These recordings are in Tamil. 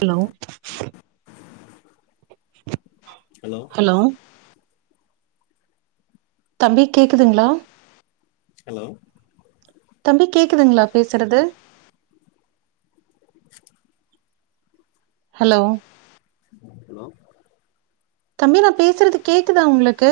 ஹலோ ஹலோ தம்பி கேக்குதுங்களா ஹலோ தம்பி கேக்குதுங்களா பேசுறது ஹலோ கலோ தம்பி நா பேசுறது கேக்குதா உங்களுக்கு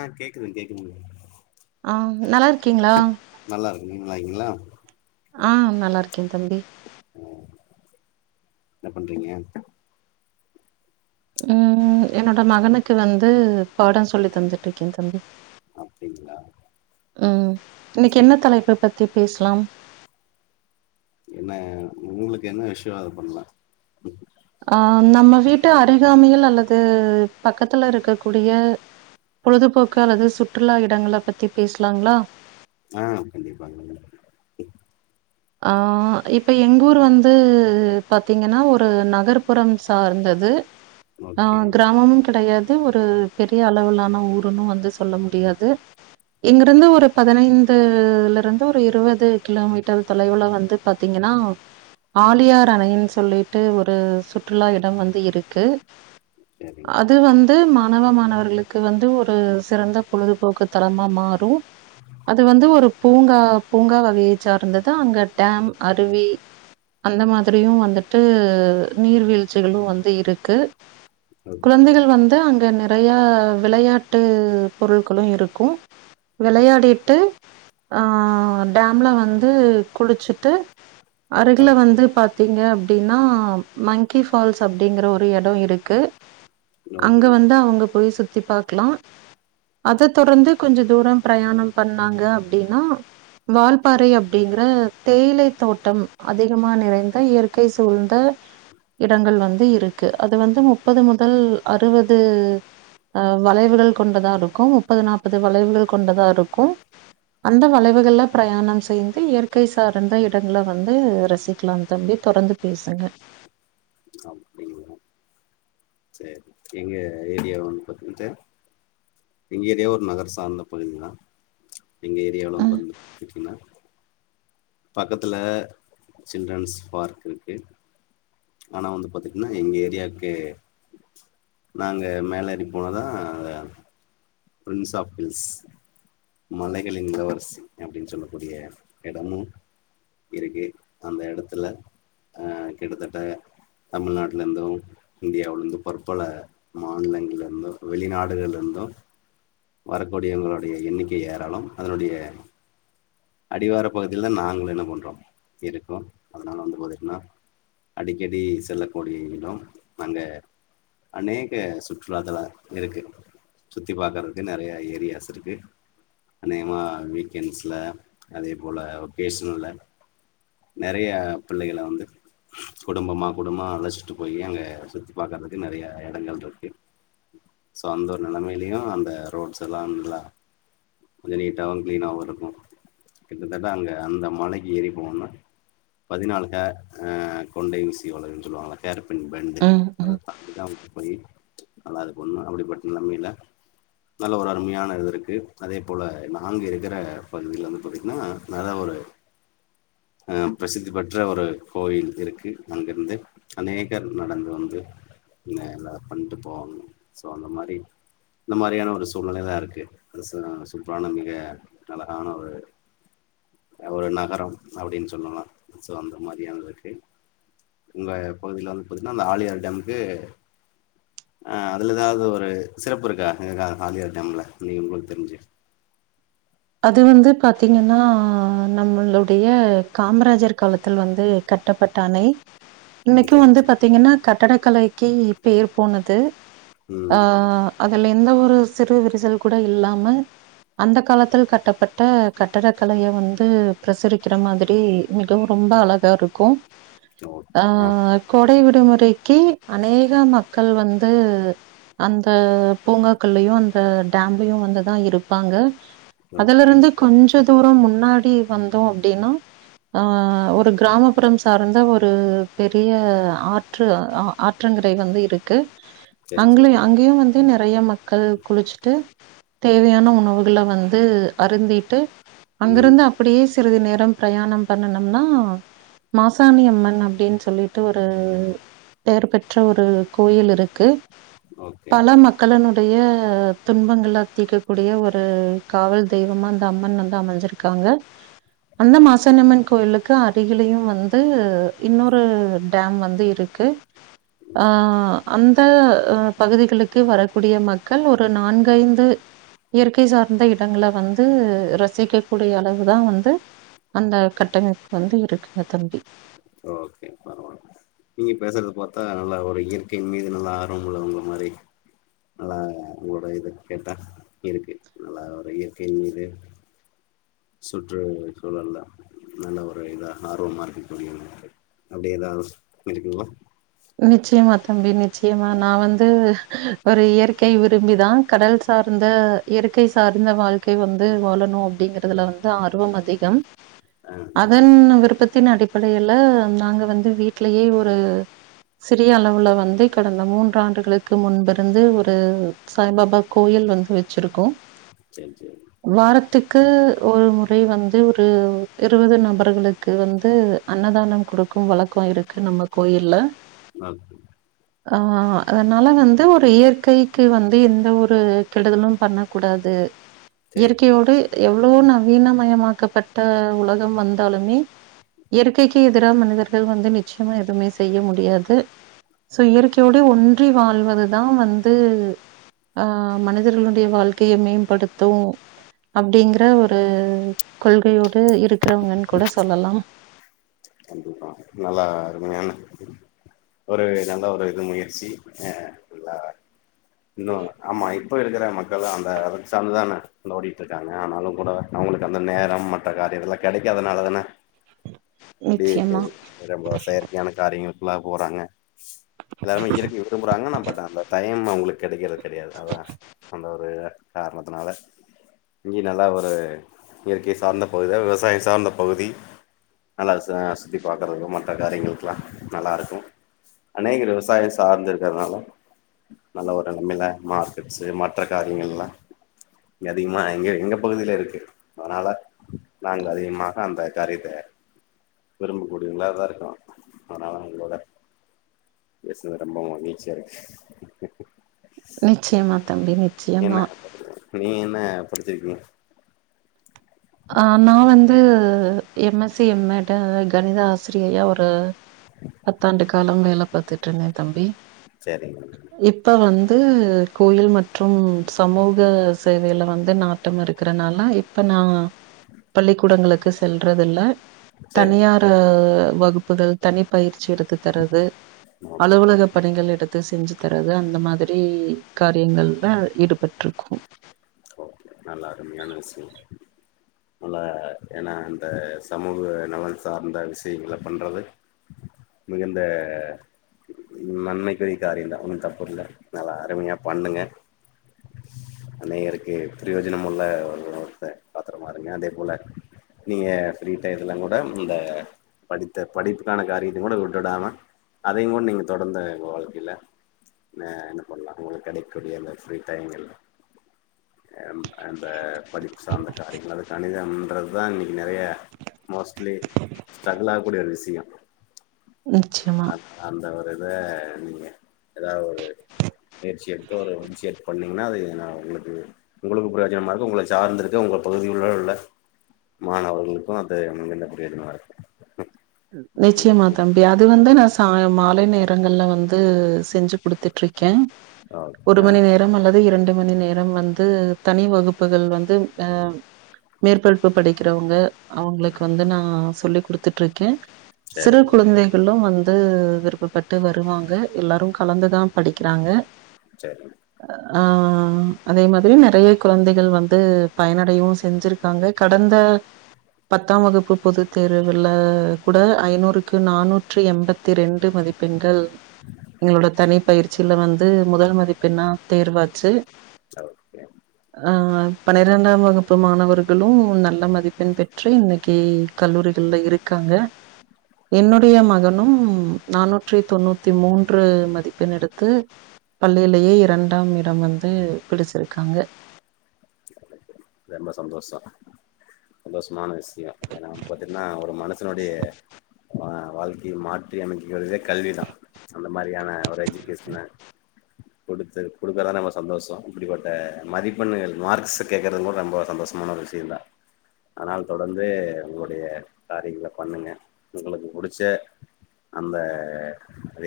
ஆ கேக்குது கேட்க்குதுங் ஆ நல்லா இருக்கீங்களா? நல்லா இருக்கே நீங்க நல்லாக்கீங்களா? ஆ நல்லா இருக்கே தம்பி. உம் என்ன பண்றீங்க? ம் என்னோட மகனுக்கு வந்து பாடோ சொல்லி தந்துட்ருக்கே தம்பி. அப்டிங்ளா ம் இன்னைக்கி என்ன தலைப்ப பத்தி பேஸ்லாம் என்ன உங்களுக்கு என்ன விஷ்யோ அத பண்லா அ நம்ம வீட்டு அருகாமையில் அல்லது பக்கத்துல இருக்கக்கூடிய பொழுதுபோக்கு அல்லது சுற்றுலா இடங்கள பத்தி பேசலாங்களா ஆ கண்டிப்பாங்க ஆ இப்ப எங் ஊர் வந்து பாத்தீங்கனா ஒரு நகர்ப்புறம் சார்ந்தது அ ஓகே கிராமம் கெடயாது ஒரு பெரிய அளவிலான ஊருன்னு வந்து சொல்ல முடியாது இங்கிருந்து ஒரு பதினைந்துல இருந்து ஒரு இருவது கிலோமீட்டர் தொலைவுல வந்து பாத்தீங்கன்னா ஆழியார் அணைன்னு சொல்லிட்டு ஒரு சுற்றுலா இடம் வந்து இருக்கு சேரி அது வந்து மாணவ மாணவர்களுக்கு வந்து ஒரு சிறந்த பொழுதுபோக்கு தளமா மாறு அது வந்து ஒரு பூங்கா பூங்கா வகையை சார்ந்தது அங்க டேம் அருவி அந்த மாதிரியு வந்துட்டு நீர்வீழ்ச்சிகளு வந்து இருக்கு ஓகே குழந்தைகள் வந்து அங்க நெறையா விளையாட்டு பொருட்களு இருக்கு வெளையாடிட்டு ஆ டேம்ல வந்து குளிச்சுட்டு அருகுல அப் வந்து பாத்தீங்க அப்டின்னா மங்கி ஃபால்ஸ் அப்டிங்கற ஒரு எடோ இருக்கு அங்க ஓகே வந்து அவுங்க போய் சுத்தி பாக்கலா அத தொடர்ந்து கொஞ்ச தூரோ பிரயாணம் பண்ணாங்க அப்டின்னா வால்பாறை அப்டிங்க தேயிலை தோட்டம் அதிகமா நிறைந்த இயற்கை சூழ்ந்த இடங்கள் வந்து இருக்கு அது வந்து முப்பது முதல் அறுவது ஆ வளைவுகள் கொண்டதா இருக்கு முப்பது நாப்பது வளைவுகள் கொண்டதா இருக்கு அந்த வளைவுகள்ல பிரயாணம் செய்ந்து இயற் க்கை சார்ந்த இடங்கல வந்து ரசிகலா தம்பி தொடர்ந்து பேசுங்க அப்டிங்களா சேரி எங்க ஏரியா வந்து பாத்துக்கிட்டா எங்க ஏரியாவு ஒரு நகர் சார்ந்த பகுதிதா எங்க ஏரியாவுல வந்து ம் பாத்துக்கிட்டிங்கன்னா பக்கத்துல சில்ட்ரன்ஸ் பார்க் இருக்கு ஆனா வந்து பாத்தீங்கன்னா எங்க ஏரியாக்கு நாங்க மேலேடி போனாதா அங்க பிரின்ஸ் ஆஃப் ஹில்ஸ் மலைகளின் இளவரசி அப்டின் சொல்லக்கூடிய இடமு இருக்கு அந்த எடத்துல ஆ கிட்டத்தட்ட தமிழ்நாட்டுல இருந்து இந்தியாவில இருந்து பற்பல மாநிலங்கள்ல இருந்து வெளிநாடுகள்ல இருந்து வரக்கூடியவங்களுடைய எண்ணிக்கை ஏராளம் அதனுடைய அடிவார பகுதியிலதா நாங்களு என்ன பண்றோ இருக்கோ அதனால வந்து பாத்தீங்கன்னா அடிக்கடி செல்லக்கூடிய இடோ அங்க அநேக சுற்றுலாத் தள இருக்கு சுத்தி பாக்கறதுக்கு நெறையா ஏரியாஸ் இருக்கு அநேகமா வீக்கெண்ட்ஸ்ல அதே போல வோகேஷன்ல நெறைய பிள்ளைகள வந்து குடும்பமா குடும்பமா அழச்சிட்டு போய் அங்க சுத்தி பாக்கறதுக்கு நெறைய எடங்கள் இருக்கு சோ அந்த ஒரு நெலமையிலயு அந்த ரோட்ஸ் எல்லா நல்லா கொஞ்சோ நீட்டாவு க்ளீனாவு இருக்கு கிட்டத்தட்ட அங்க அந்த மலைக்கி ஏறி போனுன்னா பதினால்க ஆ கொண்டை ஊசி வளைவுன்னு சொல்லுவாங்கள ஹேப்பின் பெண்டு ம் ம் அத தாண்டிதா போய் நல்லா ஆனா அது ஒண்ணு அப்டிப்பட்ட நெலைமேல நல்ல ஒரு அருமையான இது இருக்கு அதே போல நாங்க இருக்குற பகுதியில வந்து பாத்தீங்கன்னா நெற ஒரு ஆ பிரசித்தி பெற்ற ஒரு கோயில் இருக்கு அங்கருந்து அநேகர் நடந்து வந்து இந்ந இதுலா பண்ட்டு போவாங்க சோ அந்த மாரி இந்த மாரியான ஒரு சூழ்நிலைதா இருக்கு அது சொ சூப்பரான மிக அழகான ஒரு ஒரு நகரம் அப்டின்னு சொல்லலா சோ அந்த மாரியானதுக்கு உங்க பகுதியில வந்து பாத்தீங்கன்னா அந்த ஆழியார் டேமுக்கு ஆ அதுல எதாவ்து ஒரு சிறப்பு இருக்கா எதுக்கா ஆழியார் டேம்ல இல்லிங் உங்களுக்கு தெரிஞ்சு அது வந்து பாத்தீங்கன்னா நம்மளுடைய காமராஜர் காலத்தில் வந்து கட் டப்பட்ட அணை இன்னைக்கு சரி வந்து சரி பாத்தீங்கன்னா கட்டடக்கலைக்கு பேர் போனது ஆ ம் அதுல எந்த ஒரு சிறு விரிசல் கூட இல்லாம அந்த காலத் த்தில் கட்டப்பட்ட கட்டட கலைய வந்து பிரசுரிக்கிற மாதிரி மிகவு ரொம்ப அழகாருக்கு ஆ ஓகே கோடை விடுமுறைக்கு அநேக மக்கள் வந்து அந்த பூங்காக்கல்லையு அந்த டேம்லயு வந்துதா இருப்பாங்க ஓகே அதுலருந்து கொஞ்ச தூரோ முன்னாடி வந்தோ அப்டின்னா ஆ ஒரு கிராமப்புறம் சார்ந்த ஒரு பெரிய ஆற் று ஆ ஆற்றங்கரை வந்து இருக்கு. சரி சரி அங்களையு அங்கேயு வந்து நெறைய மக்கள் குளிச்சுட்டு தேவையான உணவுகள வந் து அருந்திட்டு ம் அங்கிருந்து அப்டியே சிறிது நேரம் பிரயாணம் பண்ணுனம்னா மாசாணியம்மன் அப்டின்னு சொல்லிட்டு ஒரு பேர் பெற்ற ஒரு கோயில் இருக்கு. ஓகே பல ஓகே மக்களனுடைய துன்பங்கள தீக்கக்கூடிய ஒரு காவல் தெய்வமா இந்த அம்மன் வந்து அமஞ்சிருக்காங்க. அந்த மாசணியம்மன் கோயிலுக்கு அருகிலயு வந்து இன்னொரு டேம் வந்து இருக் கு ஆ அந்த அ பகுதிகளுக்கு வரக்கூடிய மக்கள் ஒரு நான்கைந்து இயற்கை சார்ந்த இடங்கள வந்து ரசிக்கக் கூடிய அளவுதா வந்து அந்த கட்டமைப்பு வந்து இருக்குங்க தம்பி. ஓகே பரவால்ல நீங்க பேசுறத பாத்தா நல்லா ஒரு இயற்கையின் மீது நல்லா ஆர்வம் உள்ளவங்கமாரி நல்லா உங்களோட இது கேட்டா இருக்கு நல்லா ஒரு இயற்கை மீது சுற்று சூழல்ல நல்ல ஒரு இதா ஆர்வமா இருக்கு தோழி உங்ளுக்கு அப்டி எதாவ்து போய்ருக்கிங்ளா நிச்சயமா தம்பி நிச்சயமா நா வந் து ஒரு இயற்கை விரும்பிதா கடல் சார்ந்த இயற்கை சார்ந்த வாழ் க்கை வந்து வாழணு அப்டிங்கறதுல வந்து ஆர்வம் அதிகம். ஆ அதன் விருப்பத்தின் அடிப்படையில நாங்க வந்து வீட்லேயே ஒரு சிறிய அளவுல வந்து கடந்த மூன்று ஆண்டுகளுக்கு முன்பிருந்து ஒரு சாய்பாபா கோயில் வந்து வச்சிருக்கோ சரி சரி வாரத்துக்கு ஒரு முறை வந்து ஒரு இருவது நபர்களுக் கு வந்து அன்னதானம் குடுக்கும் வழக்கோ இருக்கு நம்ம கோயில்ல. நல்லதுங்க ஆ அதனால வந்து ஒரு இயற்கைக்கு வந்து எந்த ஒரு கெடுதலும் பண்ண கூடாது. சேரி இயற்கையோடு எவ்ளோ நவீனமயமாக்கப்பட்ட உலகம் வந்தாலுமே. இயற்கைக்கு எதிரா மனிதர்கள் வந்து நிச்சயமா எதுவுமே செய்ய முடியாது. து சோ இயற்கையோட ஒன்றி வாழ்வதுதா வந்து ஆ மனிதர்களுடைய வாழ்க்கைய மேம்படுத்து அப்டிங்கிற ஒரு கொள்கையோடு இருக்கிறவங்கன் கூட சொல்லலாம் கண்டிப்பா நல்லா அருமையான ஒரு நல்ல ஒரு இது முயற்சி அ நல்லா இன்னு ஆமா இப்போ இருக்கிற மக்களு அந்த ஒர்க் சார்ந்துதான அந்த ஓடிட்டுரு க்காங்க ஆனாலும் கூட நம்மளுக்கு அந்த நேரம் மத்த காரியத்ல கெடைக்காதனாலதான இப்பிடி நிச்சயமா. ஒரு ரொம்ப செயற்கையான காரியங்களுக்லா போறாங்க எல்லாருமே இயக்கிய விரும்புறாங்க ஆனா பட் அந்த டைம் அவுங்களுக்கு கெடைக்கிற கெடையாது அதா அந்த ஒர்ரே கார்ணத்துனால இங்கே நல்லா ஒரு இயற்கை சார்ந்த பகுதியா விவசாயோ சார்ந்த பகுதி நல்லா ச சுத்தி பாக்கறக்கு மத்த காரியங்ளுக்குலா நல்லாருக்கு அநேகரு விவசாய சார்ந்து இருக்கிறதுனாலு நல்ல ஒரு நன்மைல மார்க்கெட்ஸ்ஸு மற்ற காரியங்கெல்லா இங்க அதிகமா எங்க எங்க பகுதியில இருக்கு அதனால நாங்க அதிகமாக அந்த காரியத்த விரும்பக்கூடியவங்ளாதா இருக்கு அதனால உங்ளோட பேஸ்னது ரொம்போ மகிழ்ச்சியா இருக்கு நிச்சயமா தம்பி, நிச்சயமா. என்ன நீங்க என்ன படிச்சிருக்கீங்க ஆ நா வந்து M S C M Ed கணித ஆசிரியையா ஒரு பத்தாண்டு காலோ வேல பாத்துட்டுருந்தே தம்பி செரிங்க இப்ப வந்து கோயில் மற்றும் சமூக சேவையில வந்து நாட்டம் இருக்குறனால இ ப்ப நா பள்ளிக்கூடங்களுக்கு செல்றதில்ல சரிங்க தனியாரு வகுப்புகள் தனி பயிற்சி எடுத்து தரது ஓகே அலுவலக பணிகள் எடுத் து செஞ்சு தரது அந்த மாதிரி காரியங்கள்ல ஈடுபட்ருக்கும் ஓகே நல்லா அருமையான விஷ்யம் நல்ல ஏனா அந்த சமூக நலன் சார்ந்த விஷியங்கள பண்றது மிகுந்த நன்மைக்குரிய காரியந்தா ஒன்னு தப்பில்ல நல்லா அருமியா பண்ணுங்க அனைவருக்கு பிரயோஜனம் உள்ள ஒரு பாத்திரமா இருங்க அதே போல நீங்க ஃப்ரீ டறத்துலங்கூட இந்த படித்த படிப்புக்கான காரியத்தையு கூட விட்டுடாம அதையுங்கூட நீங்க தொடர்ந்து உங் வாழ்க்கையில அ என்ன பண்லா உங்களுக்கு கெடைக்கூடிய இந்த ஃப்ரீ டைம்கல்ல அந் அந்த படிப்பு சார்ந்த காரியங்கள் அது கணிதம்ன்றத்தா இன்னிக்கு நெறைய மோஸ்ட்லி ஸ்ட்ரகுள் ஆகக்கூடிய ஒரு விஸியோ நிச்சியமா அந்த ஒரு இத நீங்க எதாவ் ஒரு முயற்சி எடுத்து ஒரு இன்ஷியேட் பண்ணீங்ன்னா அது நா உங்ளுக்கு உங்களுக்கு பிரயோஜனமா இருக்கு உங்கள சார்ந்த இருக்கு உங்க பகுதிகுள்ள உள்ள மாணவர்களுக்கு அந்த [unintelligible] ப்ரோஜனம இருக்கு ம்‌ நிச்சயமா தம்பி அது வந்து நா தா மாலை நேரங்கள்ல வந்து செஞ்சு குடுத்துட்ருக்கே ஓகே ஒரு ஆ மணி நேரம் அல்லது இரண் டு மணி நேரம் வந்து தனி வகுப்புகள் வந்து ஆ மேற்படிப்பு படிக்கிறவங்க அவுங்களுக்கு வந்து நா சொல்லிக் கொடுத்துட்டு இருக்கேன் சிறு சரிங்க குழந்தை எல்லாம் வந்து விருப்பப்பட்டு வருவாங்க எல்லாரு கலந்துதா படிக்கிறாங்க சரி ஆ அதே மாதிரி நறையா குழந்தைகள் வந்து பயனடையவு செஞ்சிருக் நாங்க கடந்த பத்தாம் வகுப்பு பொதுத் தேர்வுல கூட ஐநூறுக்கு நானூற்றி எண்பத்தி ரெண்டு மதிப்பெண்கள் எங்களோட தனி பயிற்சியில வந்து முதல் மதிப்பெண்னா தேர்வாச்சு ஓகே [inaudible] ஆ பன்னிரெண்டாம் வகுப்பு மாணவர்களு நல்ல மதிப்பெண் பெற்று இன்னக்கி கல்லூரிகள்ல இருக்காங்க என்னுடைய மகனும் நானூற்றி தொண்ணூத்தி மூன்று மதிப்பெண் எடுத்து பள்ளியிலயே இரண்டாம் இடம் வந்து பிடிச்சிருக்காங்க ரொம்ப சந்தோஷோ சந்தோசமான விஷ்யம் ஏனா வந்து பாத்தீங்கன்னா ஒரு மனசனுடைய ஆ வாழ்க்கைய மாத்தி அமைக்கிறதே கல்விதா அந்த மாதிரியான ஒரு எஜுகேஷன கொடுத்து கொடுக்கறதா ரொம்ப சந்தோசோ இப்டிப்பட்ட மதிப்பெண்ணுகள் மார்க்ஸ கேக்றது கூட ரொம்ப சந்தோசமான ஒரு இருந்தா ஆனால் தொடர்ந்து உங்களுடைய காரியங்கள பண்ணுங்க உங்களுக்கு புடிச்ச அந்த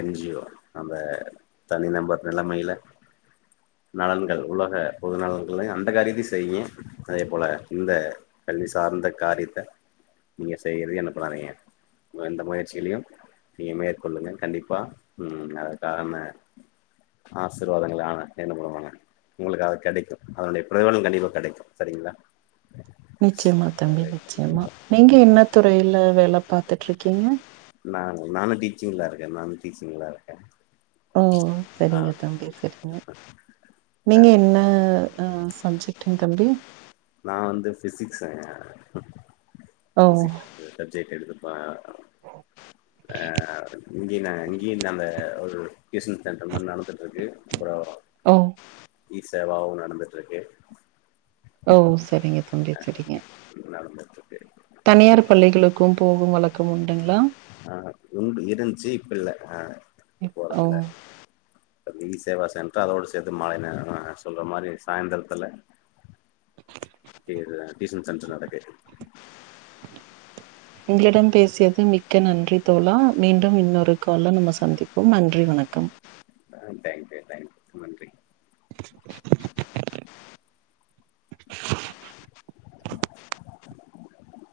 என் ஜி யோ அந்த தனி நம்பர் நிலமையில நலன்கள் உலக பொது நலன்களயு அந்த காரியத்தயு செய்ங்க அதே போல இந்த கல்வி சார்ந்த காரியத்த நீங்க செய்றது என்னப்படாதீங்க எந்த முயற்சிலயு நீங்க மேற்கொள்ளுங்க கண்டிப்பா ம் ம் அதக்கா நம்ம ஆசிர்வாதங்கள் ஆனா என்ன பண்ணுவாங்க உங்களுக்கு அது கிடைக்கு அதனுடைய பிரதிபலன் கண்டிப்பா கிடைக்கு சரிங்களா நிச்சயமா தம்பி நிச்சயமா கண்டிப்பா நீங்க என்ன துறையில வேலை பாத்துட்டு இருக்கீங்க நான் நானு டீச்சிங்ல இருக்கே நானு டீச்சிங்ல இருக்கே ஓ ஆ செரிங்க தம்பி செரிங்க நீங்க என்ன ஆ சப்ஜெட்டுங் தம்பி நா வந்து ஃபிசிக்ஸ்ங்க ஓ ஃபிசிக்ஸ் சப்ஜெக்ட் எடுத்துப்பா அ இங்கயுதாங்க இங்கியு அந்த ஒரு டியூசன் சென்டர் மாரி நடந்துட்டு இருக்கு அப்புறோ ஓ இ சேவாவு நடந்துட்டு இருக்கு ஓ செரிங்க தம்பி செரிங்க நடந்துட் இருக் [unintelligible] தனியார் பள்ளிகளுக்கு போகும் வழக்கம் உண்டுங்களா ஆ உண்டு இருந்துச்சி இப்ப இல்ல ஆ இப்ப போறது ஓ இல்ல இப்ப இ சேவா சென்டரு அதோடு சேத்து மாலை நேரோ சொல்ற மாதிரி சாய்ந்திரத்தில [inaudible] கீருதா டியூசன் சென்டர் நடக்குது உங்களிடம் பேசியது மிக்க நன்றி தோழா மீண்டும் இன்னொரு கால்ல நம்ம சந்திப்போம் நன்றி வணக்கம் ஆ தேங்க்யூ தேங்க்யூ நன்றி